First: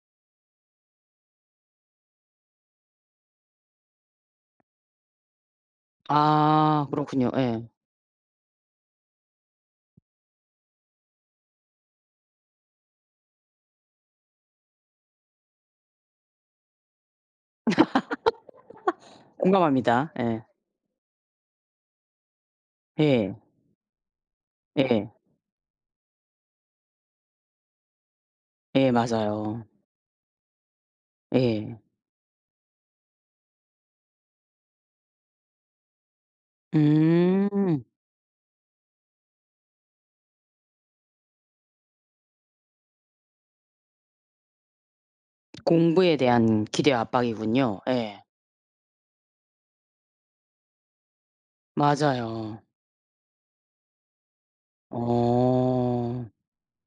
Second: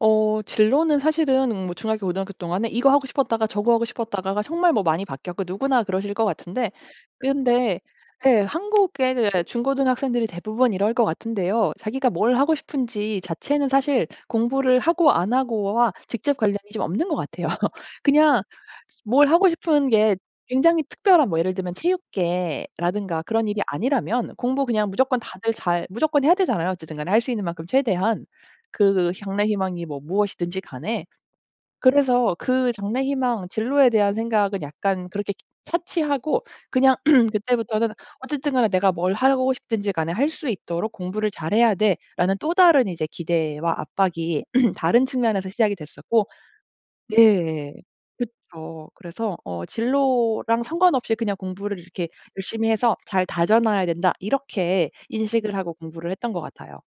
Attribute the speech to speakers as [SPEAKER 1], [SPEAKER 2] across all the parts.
[SPEAKER 1] 어 진로는 사실은 음 뭐 중학교, 고등학교 동안에 이거 하고 싶었다가 저거 하고 싶었다가가 정말 뭐 많이 바뀌었고 누구나 그러실 것 같은데
[SPEAKER 2] 아 그렇군요. 예.
[SPEAKER 1] 근데 예. 한국의 예. 중고등 학생들이 대부분 이럴 것 같은데요. 자기가 뭘 하고 싶은지 자체는 사실 공부를 하고 안 하고와 직접 관련이 좀 없는 것 같아요. 그냥 스 뭘 하고 싶은
[SPEAKER 2] 공감합니다.
[SPEAKER 1] 게
[SPEAKER 2] 예.
[SPEAKER 1] 굉장히 특별한 뭐 예를 들면 체육계라든가
[SPEAKER 2] 예.
[SPEAKER 1] 그런 일이 아니라면 공부 그냥
[SPEAKER 2] 예예.
[SPEAKER 1] 무조건 다들 잘 무조건 해야 되잖아요, 어쨌든 간에 할 수 있는 만큼 최대한.
[SPEAKER 2] 예
[SPEAKER 1] 그 장래
[SPEAKER 2] 맞아요.
[SPEAKER 1] 희망이 뭐 무엇이든지 간에.
[SPEAKER 2] 예.
[SPEAKER 1] 그래서 그 장래 희망 진로에 대한 생각은 약간 그렇게 차치하고 그냥
[SPEAKER 2] 음.
[SPEAKER 1] 그때부터는 어쨌든 간에 내가 뭘 하고 싶든지 간에 할 수 있도록 '공부를 잘 해야 돼.'라는 또 다른 이제 기대와 압박이 다른 측면에서 시작이
[SPEAKER 2] 공부에
[SPEAKER 1] 됐었고
[SPEAKER 2] 대한 기대와
[SPEAKER 1] 예.
[SPEAKER 2] 압박이군요. 예.
[SPEAKER 1] 그쵸. 그래서 어 진로랑 상관없이 그냥 '공부를 이렇게
[SPEAKER 2] 맞아요.
[SPEAKER 1] 열심히 해서 잘 다져 놔야 된다.' 이렇게 인식을 하고 공부를
[SPEAKER 2] 어.
[SPEAKER 1] 했던 것 같아요.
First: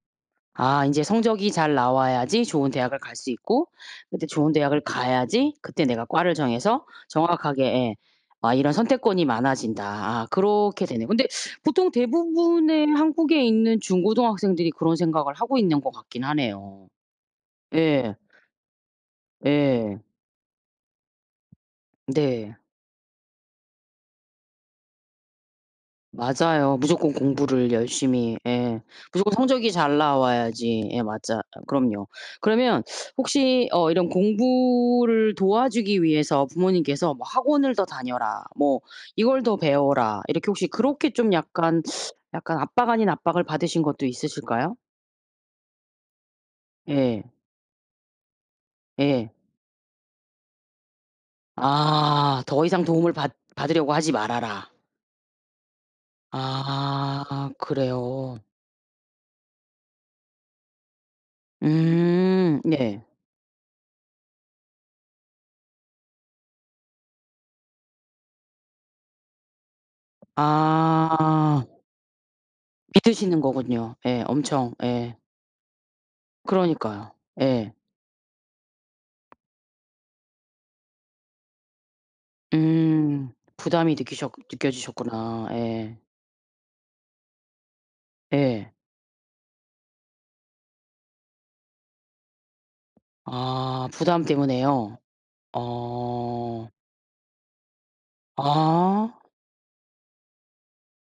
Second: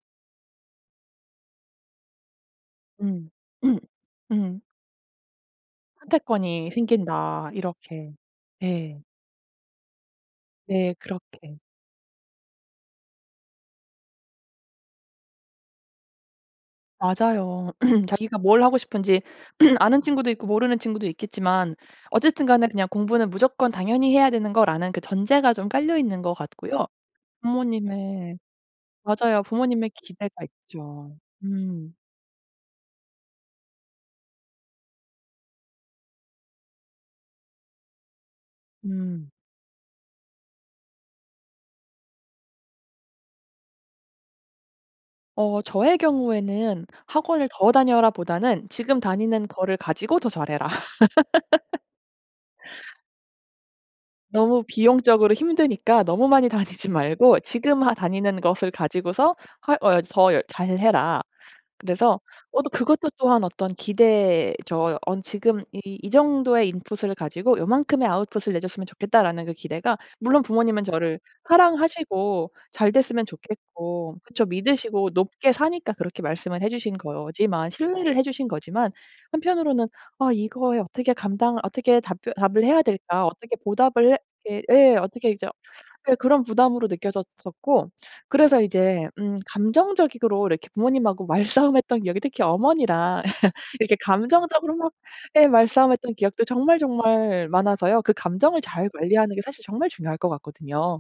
[SPEAKER 2] 아 인제 성적이 잘 나와야지 좋은 대학을 갈
[SPEAKER 1] 음.
[SPEAKER 2] 수 있고 인제 좋은
[SPEAKER 1] 음.
[SPEAKER 2] 대학을 가야지 그때 내가 과를
[SPEAKER 1] '선택권이
[SPEAKER 2] 정해서
[SPEAKER 1] 생긴다.'
[SPEAKER 2] 정확하게 예.
[SPEAKER 1] 이렇게.
[SPEAKER 2] 아 이런
[SPEAKER 1] 예.
[SPEAKER 2] '선택권이 많아진다.' 아아 그렇게
[SPEAKER 1] 네.
[SPEAKER 2] 되네요. 근데
[SPEAKER 1] 그렇게.
[SPEAKER 2] 보통 대부분의 한국에 있는 중고등학생들이 그런 생각을 하고 있는 것 같긴 하네요.
[SPEAKER 1] 맞아요.
[SPEAKER 2] 예.
[SPEAKER 1] 자기가 뭘 하고 싶은지 아는
[SPEAKER 2] 예.
[SPEAKER 1] 친구도 있고 모르는 친구도 있겠지만 어쨌든
[SPEAKER 2] 네.
[SPEAKER 1] 간에 그냥 '공부는 무조건 당연히 해야 되는 거.'라는 그 전제가 좀 깔려 있는 것
[SPEAKER 2] 맞아요.
[SPEAKER 1] 같고요.
[SPEAKER 2] 무조건 공부를 열심히.
[SPEAKER 1] 부모님의
[SPEAKER 2] 예. 무조건
[SPEAKER 1] 맞아요.
[SPEAKER 2] 성적이
[SPEAKER 1] 부모님의
[SPEAKER 2] 잘
[SPEAKER 1] 기대가
[SPEAKER 2] 나와야지. 예.
[SPEAKER 1] 있죠.
[SPEAKER 2] 맞아
[SPEAKER 1] 음.
[SPEAKER 2] 그럼요. 그러면 혹시 어 이런 공부를 도와주기 위해서 부모님께서 뭐 "학원을 더 다녀라, 뭐
[SPEAKER 1] 음.
[SPEAKER 2] 이걸 더 배워라." 이렇게 혹시 그렇게 좀 약간 약간 압박 아닌 압박을 받으신 것도 있으실까요?
[SPEAKER 1] 어. 저의 경우에는
[SPEAKER 2] 예.
[SPEAKER 1] "학원을 더 다녀라."보다는 "지금
[SPEAKER 2] 예.
[SPEAKER 1] 다니는 거를 가지고 더 잘 해라."
[SPEAKER 2] 아. '더 이상 도움을 받 받으려고 하지
[SPEAKER 1] 너무
[SPEAKER 2] 말아라."
[SPEAKER 1] 비용적으로 힘드니까 너무 많이 다니지 말고
[SPEAKER 2] 아.
[SPEAKER 1] 지금 한
[SPEAKER 2] 그래요?
[SPEAKER 1] 다니는 것을 가지고서 할 어 야 더 열 잘 해라. 그래서 어
[SPEAKER 2] 음.
[SPEAKER 1] 또
[SPEAKER 2] 예.
[SPEAKER 1] 그것도 또한 어떤 기대죠. 언 지금 이 "이 정도의 인풋을 가지고 요만큼의 아웃풋을 내 줬으면 좋겠다."라는 그 기대가 물론 부모님은 저를
[SPEAKER 2] 아.
[SPEAKER 1] 사랑하시고 잘 됐으면
[SPEAKER 2] 믿으시는 거군요.
[SPEAKER 1] 좋겠고.
[SPEAKER 2] 예.
[SPEAKER 1] 그쵸.
[SPEAKER 2] 엄청.
[SPEAKER 1] 믿으시고
[SPEAKER 2] 예.
[SPEAKER 1] 높게 사니까 그렇게 말씀을 해 주신
[SPEAKER 2] 그러니까요.
[SPEAKER 1] 거지만,
[SPEAKER 2] 예.
[SPEAKER 1] 신뢰를 해 주신 거지만 한편으로는 아 이거에 어떻게 감당 어떻게 답변 답을 해야 될까?
[SPEAKER 2] 음.
[SPEAKER 1] '어떻게
[SPEAKER 2] 부담이
[SPEAKER 1] 보답을 해?'
[SPEAKER 2] 느끼셨
[SPEAKER 1] 이렇게 예. 어떻게 이 저
[SPEAKER 2] 느껴지셨구나. 예.
[SPEAKER 1] 예. 그런 부담으로 느껴졌었고 그래서
[SPEAKER 2] 예.
[SPEAKER 1] 이제 음 감정적이 으로 막 이렇게 부모님하고 말싸움했던 기억이, 특히 어머니랑
[SPEAKER 2] 아
[SPEAKER 1] 이렇게 감정적으로 막
[SPEAKER 2] 부담때문에요?
[SPEAKER 1] 예. 말싸움했던 기억도
[SPEAKER 2] 어.
[SPEAKER 1] 정말 정말 많아서요. 그 감정을 잘
[SPEAKER 2] 아.
[SPEAKER 1] 관리하는 게 사실 정말 중요할 것 같거든요.